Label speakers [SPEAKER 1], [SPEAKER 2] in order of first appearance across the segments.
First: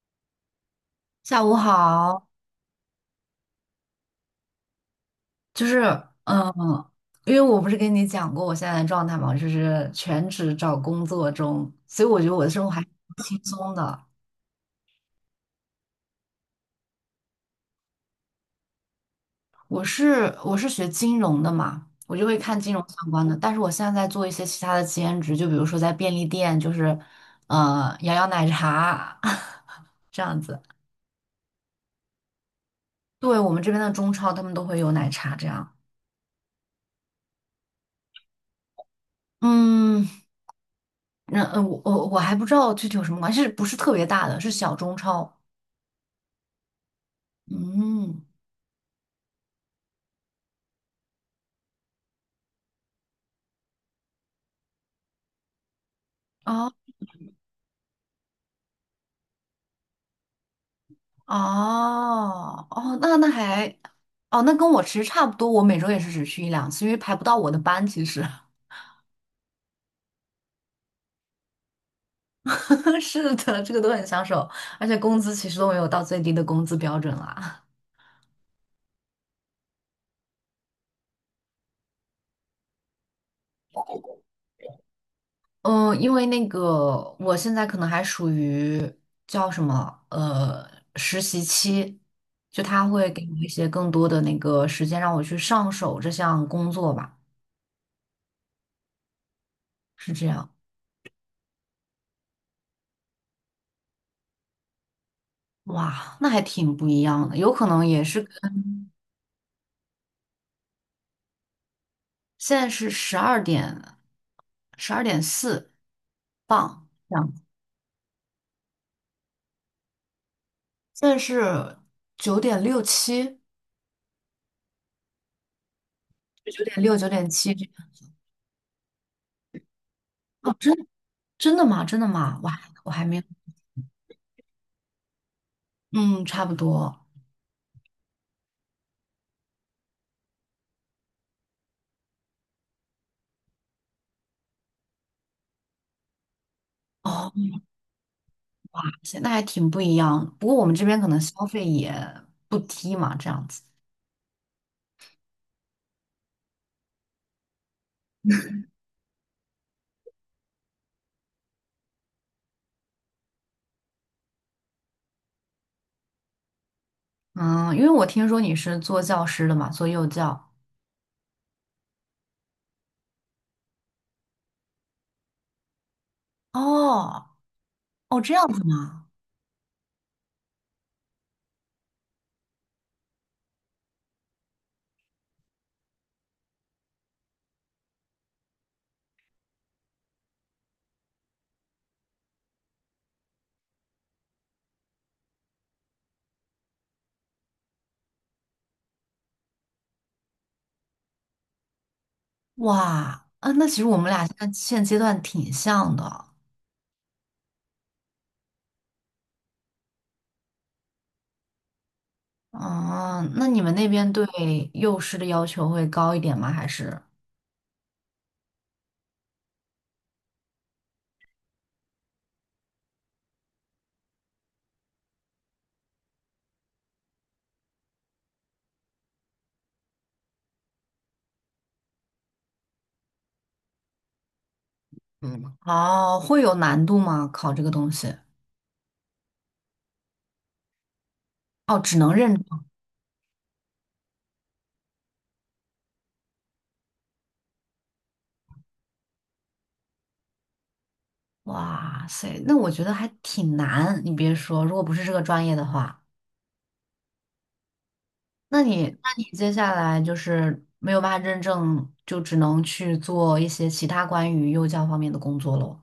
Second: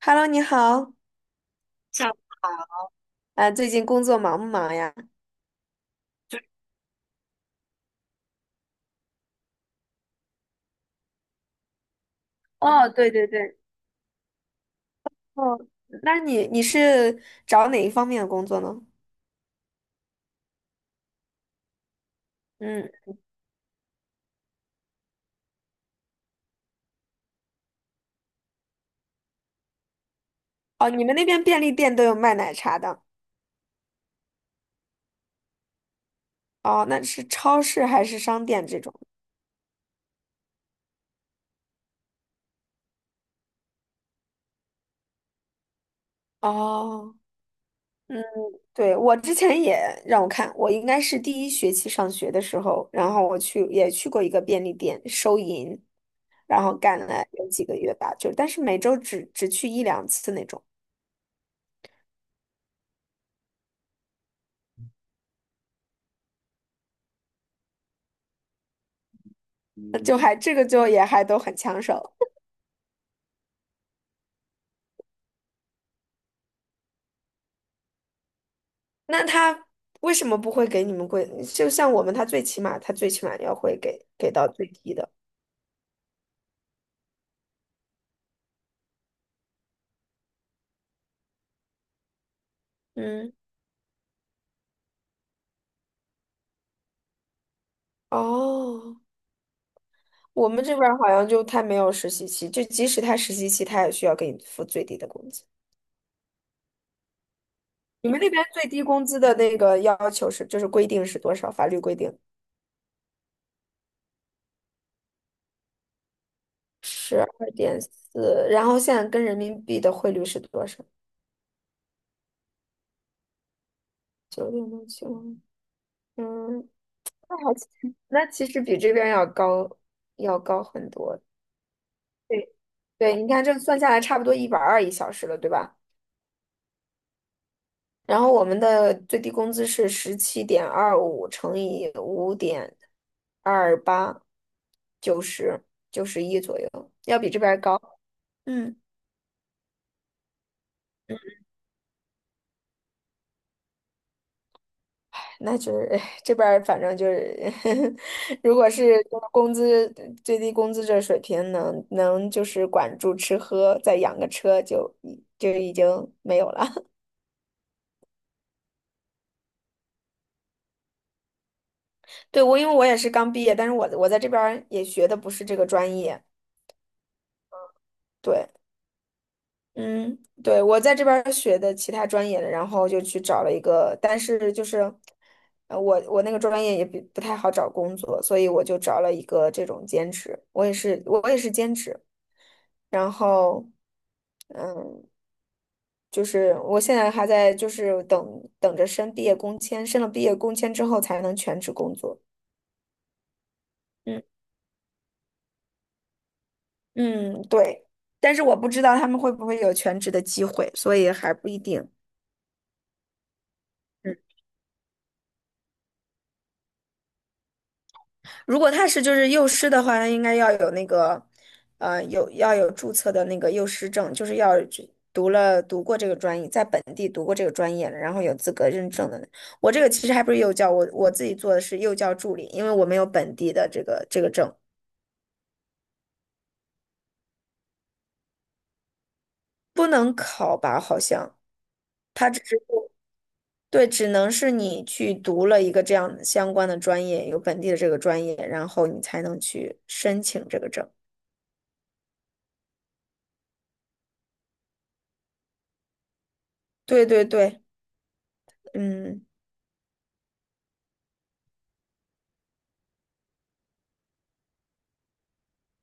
[SPEAKER 1] Hello，你好，
[SPEAKER 2] 下午
[SPEAKER 1] 小
[SPEAKER 2] 好，
[SPEAKER 1] 啊，最近工作忙不忙呀？
[SPEAKER 2] 就是嗯，因为我不是跟你讲过我现在的状态嘛，就是全职找工作中，所以我觉得我的生活还
[SPEAKER 1] 哦，
[SPEAKER 2] 挺
[SPEAKER 1] 对对
[SPEAKER 2] 轻
[SPEAKER 1] 对，
[SPEAKER 2] 松的。
[SPEAKER 1] 哦，那你是找哪一方面的工作呢？
[SPEAKER 2] 我是学金融的嘛，我就会看金融
[SPEAKER 1] 嗯，
[SPEAKER 2] 相关的，但是我现在在做一些其他的兼职，就比如说在便利店，摇摇奶茶 这样子。
[SPEAKER 1] 哦，你们那边便利店都有卖奶茶的。
[SPEAKER 2] 对，我们这边的中超他们都会有奶茶这样。
[SPEAKER 1] 哦，那是超市还是商店这种？
[SPEAKER 2] 嗯，我还不知道具体有什么关系，是不是特别大的，是小中超。
[SPEAKER 1] 哦，
[SPEAKER 2] 嗯。
[SPEAKER 1] 对，我之前也让我看，我应该是第一学期上学的时候，然后我去也去过一个便利店收银，然后
[SPEAKER 2] 哦
[SPEAKER 1] 干了有几个月吧，就但是每周只去一两次那种，
[SPEAKER 2] 哦哦，那那还哦，那跟我其实差不多，我每周也是只去一两次，因为排不到我的班。其实
[SPEAKER 1] 就还这个就也还都很抢手。
[SPEAKER 2] 是的，这个都很抢手，而且工资其实都没有到最低的工资标准啦。
[SPEAKER 1] 那他为什么不会给你们贵？就像我们，他最起码要会给到最低的。
[SPEAKER 2] 嗯，因为那个我现在可能还属于叫什么实习期，就他会给
[SPEAKER 1] 嗯，
[SPEAKER 2] 我一些更多的那个时间让我去上手这项工作吧，
[SPEAKER 1] 哦，
[SPEAKER 2] 是这
[SPEAKER 1] 我
[SPEAKER 2] 样。
[SPEAKER 1] 们这边儿好像就他没有实习期，就即使他实习期，他也需要给你付最低的工资。
[SPEAKER 2] 哇，那还挺不一样的，有可能也
[SPEAKER 1] 你们
[SPEAKER 2] 是。
[SPEAKER 1] 那边最低工资的那个要求是，就是规定是多少？法律规定
[SPEAKER 2] 现在是十二点，12.4磅这
[SPEAKER 1] 十
[SPEAKER 2] 样。
[SPEAKER 1] 二点四，然后现在跟人民币的汇率是多少？
[SPEAKER 2] 现在是9.67，
[SPEAKER 1] 9.675。嗯，
[SPEAKER 2] 九点
[SPEAKER 1] 那还
[SPEAKER 2] 七。
[SPEAKER 1] 其那其实比这边要高，要
[SPEAKER 2] 哦，
[SPEAKER 1] 高
[SPEAKER 2] 真
[SPEAKER 1] 很多。
[SPEAKER 2] 真的吗？真的吗？
[SPEAKER 1] 对，
[SPEAKER 2] 哇，我还没
[SPEAKER 1] 对，
[SPEAKER 2] 有，
[SPEAKER 1] 你看这算下来差不多120一小时了，对吧？
[SPEAKER 2] 嗯，差不多。
[SPEAKER 1] 然后我们的最低工资是17.25乘以5.28，九十91左右，要
[SPEAKER 2] 哦，
[SPEAKER 1] 比这边儿高。嗯，
[SPEAKER 2] 那还挺不一样。不过我们这边可能消费也不低嘛，这样子。
[SPEAKER 1] 那就是唉这边儿反正就是 如果是就是工资最低工资这水平能就是管住吃喝，再养个车就已经没有了。
[SPEAKER 2] 嗯，因为我听说你是做教师的嘛，做幼教。
[SPEAKER 1] 对，因为我也是刚毕业，但是我在这边儿也学的不是这个专业，
[SPEAKER 2] 哦，哦，这样
[SPEAKER 1] 对，
[SPEAKER 2] 子吗？
[SPEAKER 1] 嗯，对，我在这边儿学的其他专业的，然后就去找了一个，但是就是，我那个专业也不太好找工作，所以我就找了一个这种兼职，我也是兼职，然后，嗯，就是我现在还在就是等着申毕业工签，申了毕业工签之后才能全职工作。
[SPEAKER 2] 哇，啊，那其实我们
[SPEAKER 1] 嗯
[SPEAKER 2] 俩现在现阶段挺像的。
[SPEAKER 1] 嗯，对，但是我不知道他们会不会有全职的机会，所以还不一定。
[SPEAKER 2] 哦，那你们那边
[SPEAKER 1] 嗯。
[SPEAKER 2] 对幼师的要求会高一点吗？还是？
[SPEAKER 1] 如果他是就是幼师的话，他应该要有那个，有要有注册的那个幼师证，就是要去读过这个专业，在本地读过这个专业了，然后有资格认证的。我这个其实还不是幼教，我自己做的是幼教助理，因为我没有本地的这个证，
[SPEAKER 2] 嗯，哦，会有难度吗？考这个东西？
[SPEAKER 1] 不能考吧？好像
[SPEAKER 2] 哦，只能
[SPEAKER 1] 他
[SPEAKER 2] 认
[SPEAKER 1] 只是
[SPEAKER 2] 证。
[SPEAKER 1] 对，只能是你去读了一个这样相关的专业，有本地的这个专业，然后你才能去申请这个证。
[SPEAKER 2] 哇塞，那我觉得还挺难。你别说，如果不是这个专业的话，
[SPEAKER 1] 对对对，
[SPEAKER 2] 那你
[SPEAKER 1] 嗯，
[SPEAKER 2] 接下来就是没有办法认证，就只能去做一些其他关于幼教方面的工作喽。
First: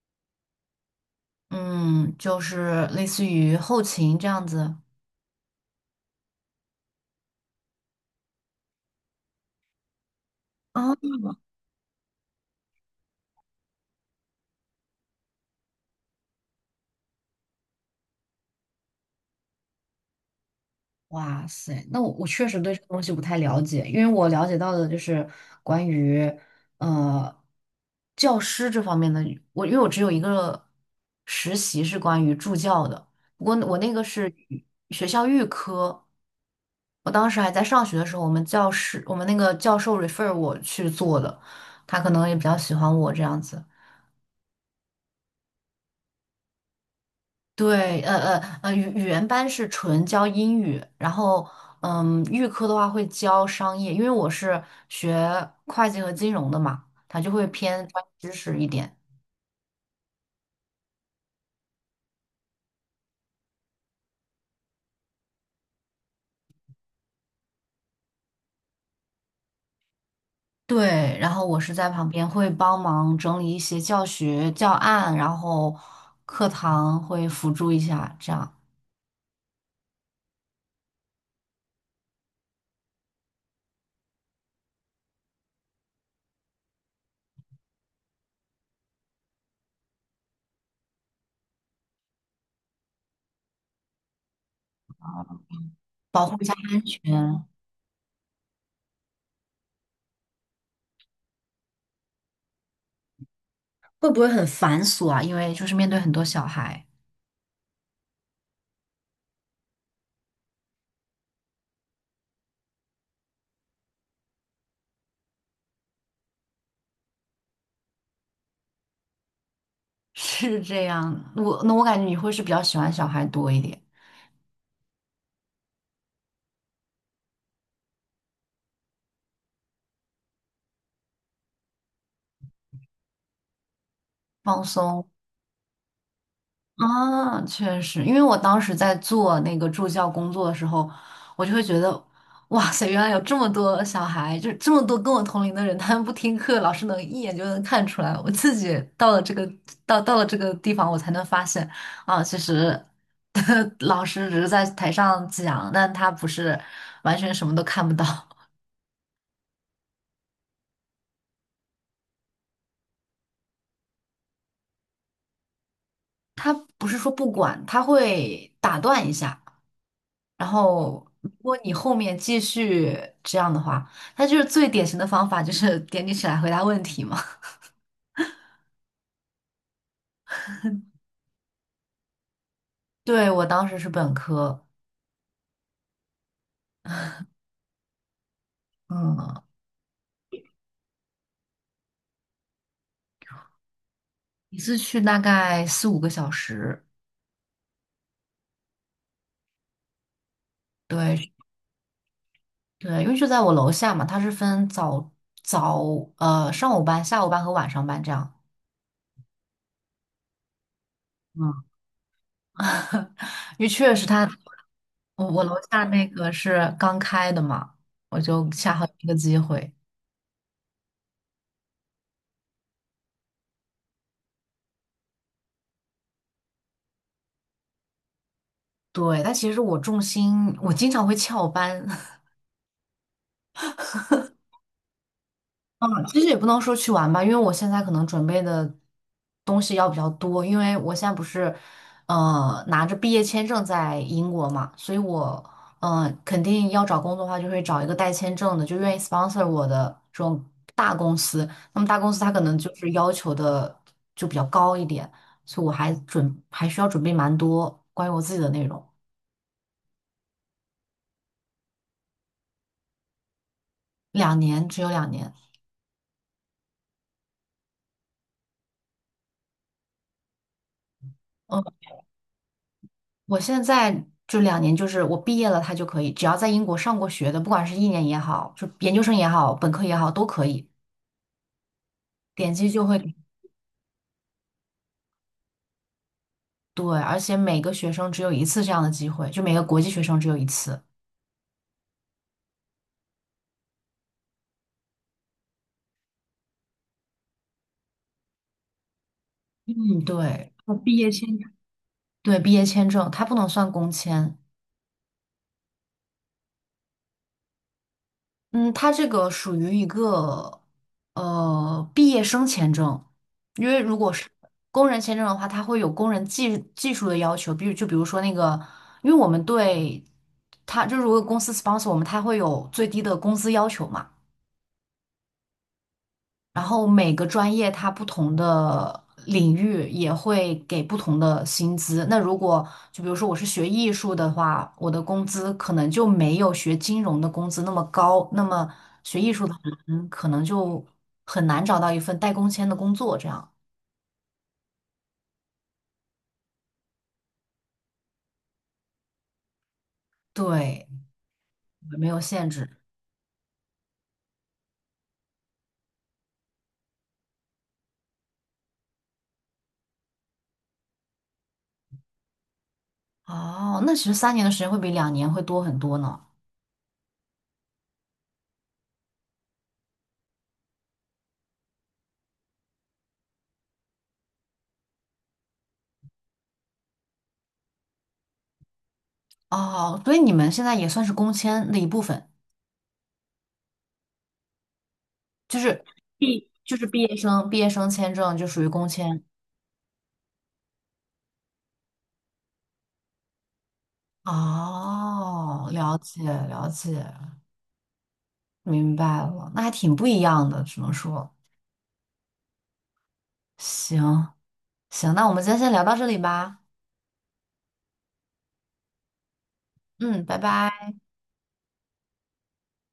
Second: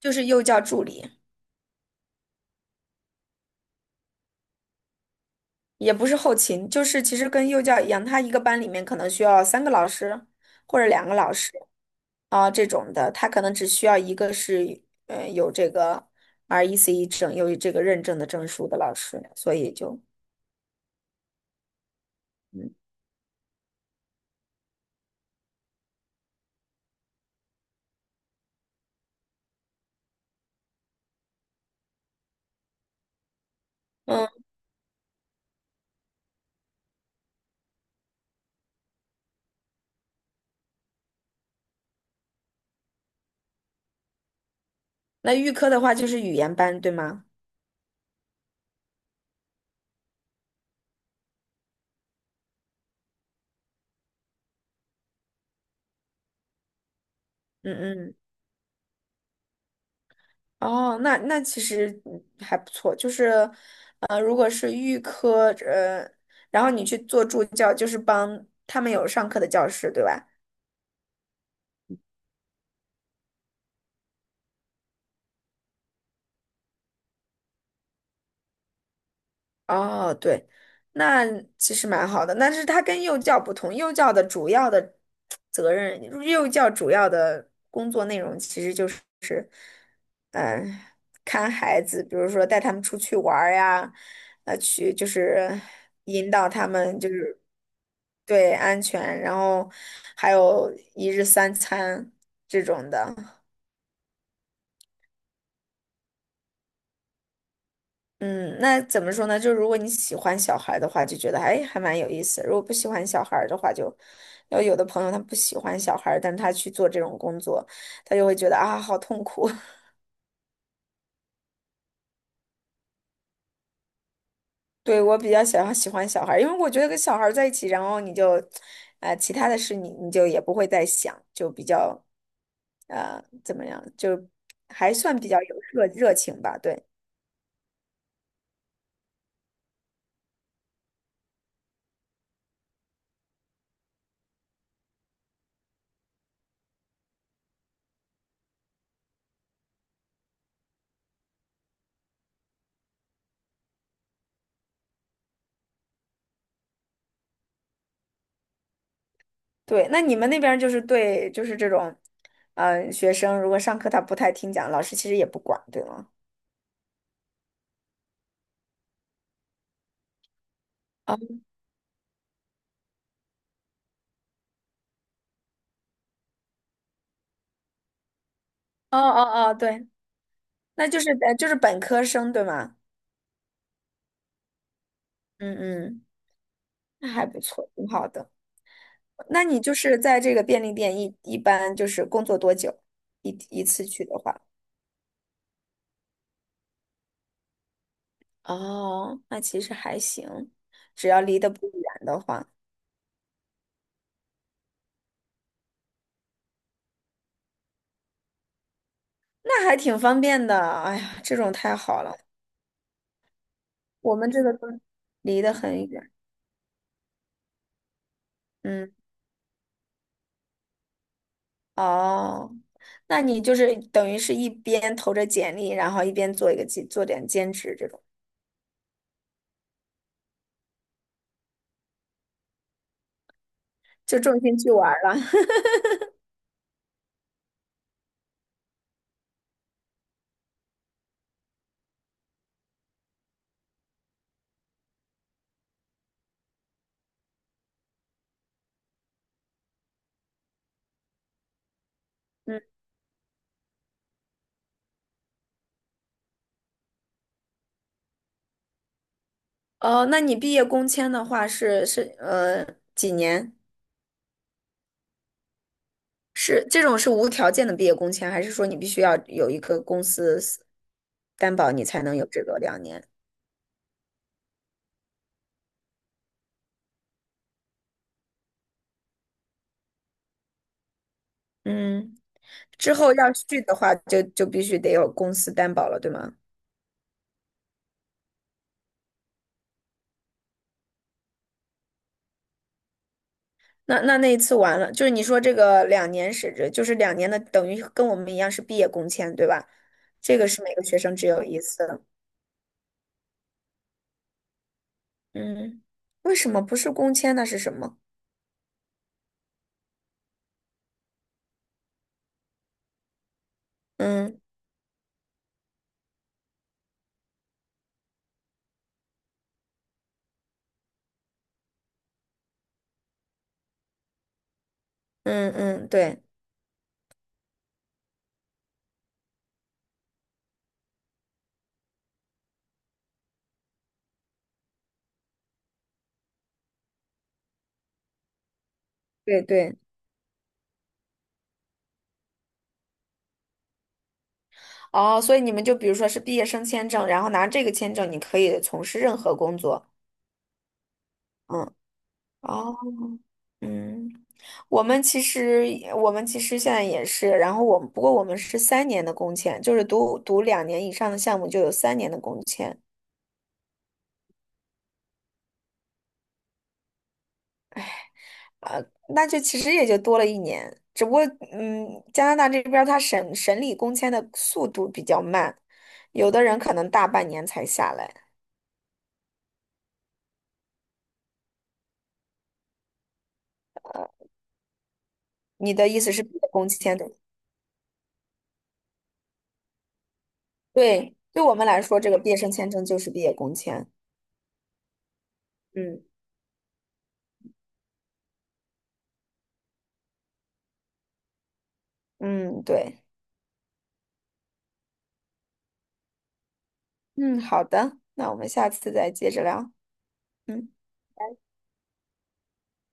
[SPEAKER 1] 就是幼教助理。
[SPEAKER 2] 嗯，就是类似于后勤这样子。
[SPEAKER 1] 也不是后勤，就是其实跟幼教一样，他一个班里面可能需要3个老师或者两个
[SPEAKER 2] 哦。
[SPEAKER 1] 老师啊、这种的，他可能只需要一个是有这个 RECE 证，有这个认证的证书的老师，所以就
[SPEAKER 2] 哇塞，那我确实对这个东西不太了解，因为我了解到的就是关于呃教师这方面的，因为我只有一个实习是关于助教的，不过我那个
[SPEAKER 1] 嗯，
[SPEAKER 2] 是语学校预科，我当时还在上学的时候，我们那个教授 refer 我去做的，他可能也比较喜欢我这样子。
[SPEAKER 1] 那预科的话就是语言班，对吗？
[SPEAKER 2] 对，语言班是纯教英语，然后嗯，预科的话会教商业，因为我是学会计和金融的嘛，它就会
[SPEAKER 1] 嗯
[SPEAKER 2] 偏专
[SPEAKER 1] 嗯，
[SPEAKER 2] 业知识一点。
[SPEAKER 1] 哦，那其实还不错，就是如果是预科然后你去做助教，就是帮他们有上课的教室，对吧？
[SPEAKER 2] 对，然后我是在旁边会帮忙整理一些教学教案，然后课堂会辅助一下，这样
[SPEAKER 1] 哦，对，那其实蛮好的。但是它跟幼教不同，幼教的主要的责任，幼教主要的工作内容其实就是，嗯、看孩子，比如说带他们出去玩儿呀，去就是
[SPEAKER 2] 保
[SPEAKER 1] 引
[SPEAKER 2] 护
[SPEAKER 1] 导他们就是
[SPEAKER 2] 员
[SPEAKER 1] 对安全，然后还有一日三餐这种的。
[SPEAKER 2] 会不会很繁琐啊？因为就是面对很多小孩，
[SPEAKER 1] 嗯，那怎么说呢？就如果你喜欢小孩的话，就觉得哎还蛮有意思；如果不喜欢小孩的话就，要有的朋友他不喜欢小孩，但他去做这种工作，他就会觉得啊好痛苦。
[SPEAKER 2] 是这样。我感觉你会是比较喜欢小孩多一点，
[SPEAKER 1] 对，我比较想要喜欢小孩，因为我觉得跟小孩在一起，然后你就，其他的事你就也不会再想，就比较怎么样，就
[SPEAKER 2] 放
[SPEAKER 1] 还
[SPEAKER 2] 松。
[SPEAKER 1] 算比较有热情吧。对，
[SPEAKER 2] 啊，确实，因为我当时在做那个助教工作的时候，我就会觉得，哇塞，原来有这么多小孩，就是这么多跟我同龄的人，他们不听课，老师能一眼就能看出来。我自己到了这个地方，我才能发现，啊，其实 老师只是在台上讲，但他不是完全什么都看不到，
[SPEAKER 1] 对，那你们那边儿就是对，就是这种，嗯、学生如果上课他不太听讲，老师其实也不管，对吗？
[SPEAKER 2] 他不是说不管，他会打断一下。然后，如
[SPEAKER 1] 哦
[SPEAKER 2] 果你后面继续这样的话，那就是最典型的方法，就是点你起来回答问题嘛。
[SPEAKER 1] 哦哦哦，对，那就是就是本科生，对吗？
[SPEAKER 2] 对，我当时是本科，
[SPEAKER 1] 嗯嗯，那还不错，挺好的。
[SPEAKER 2] 嗯，
[SPEAKER 1] 那你就是在这个便利店一般就是工作多久？一次去的话，
[SPEAKER 2] 一次去大概4-5个小时。
[SPEAKER 1] 哦，那其实还行，只要
[SPEAKER 2] 对
[SPEAKER 1] 离得不远的话，
[SPEAKER 2] 对，因为就在我楼下嘛，他是分早早呃上午班、下午班和晚上班这样。
[SPEAKER 1] 那还挺方便的。哎呀，这种
[SPEAKER 2] 嗯，
[SPEAKER 1] 太好了，
[SPEAKER 2] 因为确实
[SPEAKER 1] 我
[SPEAKER 2] 他
[SPEAKER 1] 们这个都
[SPEAKER 2] 我
[SPEAKER 1] 离
[SPEAKER 2] 我
[SPEAKER 1] 得
[SPEAKER 2] 楼下
[SPEAKER 1] 很
[SPEAKER 2] 那
[SPEAKER 1] 远。
[SPEAKER 2] 个是刚开的嘛，我就恰好
[SPEAKER 1] 嗯。
[SPEAKER 2] 有一个机会。
[SPEAKER 1] 哦，那你就是等于是一边投着简历，然后一边做一个兼做点兼职这种，
[SPEAKER 2] 对，但其实我重心，我经常会翘班。
[SPEAKER 1] 就重心去玩儿了。
[SPEAKER 2] 嗯其实也不能说去玩吧，因为我现在可能准备的东西要比较多，因为我现在不是，拿着毕业签证在英国嘛，所以我，肯定要找工作的话，就会找一个带签证的，就愿意 sponsor 我的这种大公司。那么大公司它可能
[SPEAKER 1] 嗯，
[SPEAKER 2] 就是要求的就比较高一点，所以我还需要准备蛮多关于我自己的内容，
[SPEAKER 1] 哦，那你毕业工签的话是几年？
[SPEAKER 2] 只有两年。
[SPEAKER 1] 是这种是无条件的毕业工签，还是说你必须要有一个公司担
[SPEAKER 2] 嗯。
[SPEAKER 1] 保你才能有这个两年？
[SPEAKER 2] 我现在就两年就是我毕业了，他就可以，只要在英国上过学的，不管是1年也好，就研究生也好，本科也好，都可以，
[SPEAKER 1] 嗯，
[SPEAKER 2] 点击就
[SPEAKER 1] 之
[SPEAKER 2] 会
[SPEAKER 1] 后要续的话就必须得有公司担保了，对吗？
[SPEAKER 2] 对，而且每个学生只有一次这样的机会，就每个国际学生只有一次。
[SPEAKER 1] 那一次完了，就是你说这个两年是指，就是2年的，等于跟我们一样是毕业工签，对吧？
[SPEAKER 2] 嗯，
[SPEAKER 1] 这个
[SPEAKER 2] 对，
[SPEAKER 1] 是
[SPEAKER 2] 我
[SPEAKER 1] 每个
[SPEAKER 2] 毕
[SPEAKER 1] 学
[SPEAKER 2] 业
[SPEAKER 1] 生只
[SPEAKER 2] 签
[SPEAKER 1] 有一次。的。
[SPEAKER 2] 对，毕业签证它不能算工签，
[SPEAKER 1] 嗯，为什么不是工签？那是什么？
[SPEAKER 2] 嗯，它这个属于一个毕业生签证，因为如果是
[SPEAKER 1] 嗯
[SPEAKER 2] 工人签证的话，它会有工人技术的要求，比如就比如说那个，因为我们对它就是如果公司 sponsor 我们，它会有最低的工资要求嘛。
[SPEAKER 1] 嗯嗯，对
[SPEAKER 2] 然后每个专业它不同的领域也会给不同的薪资。那如果就比如说我是学艺术的话，我的工资可能就没有学金融的工资那么高。那么学艺
[SPEAKER 1] 对
[SPEAKER 2] 术的
[SPEAKER 1] 对。
[SPEAKER 2] 人可能就很难找到一份带工签的工作。这样，
[SPEAKER 1] 哦，所以你们就比如说是毕业生签证，然后拿这个签证，你可以从事任何工作。
[SPEAKER 2] 对，
[SPEAKER 1] 嗯，
[SPEAKER 2] 没有限
[SPEAKER 1] 哦，
[SPEAKER 2] 制。
[SPEAKER 1] 嗯，我们其实我们其实现在也是，然后我们不过我们是三年的工签，就是读2年以上的项目就有三年的工签。
[SPEAKER 2] 哦，那其实3年的时间会比两年会多很多呢。
[SPEAKER 1] 呃，那就其实也就多了1年，只不过加拿大这边他审理工签的速度比较慢，有的人可能大半年才下来。
[SPEAKER 2] 哦，所以你们现在也算是工签的一部分，就
[SPEAKER 1] 你
[SPEAKER 2] 是
[SPEAKER 1] 的意思是毕业工
[SPEAKER 2] 就是
[SPEAKER 1] 签
[SPEAKER 2] 毕
[SPEAKER 1] 的？
[SPEAKER 2] 业生毕业生签证就属于工签。
[SPEAKER 1] 对，对我们来说，这个毕业生签证就是毕业工签。
[SPEAKER 2] 哦，了
[SPEAKER 1] 嗯
[SPEAKER 2] 解了解，明白了，那还挺不一样的，只能说，
[SPEAKER 1] 嗯，对，
[SPEAKER 2] 行行，那我们今天先聊到这里吧，
[SPEAKER 1] 嗯，好的，那我们下次再接着聊。
[SPEAKER 2] 嗯，拜
[SPEAKER 1] 嗯。
[SPEAKER 2] 拜。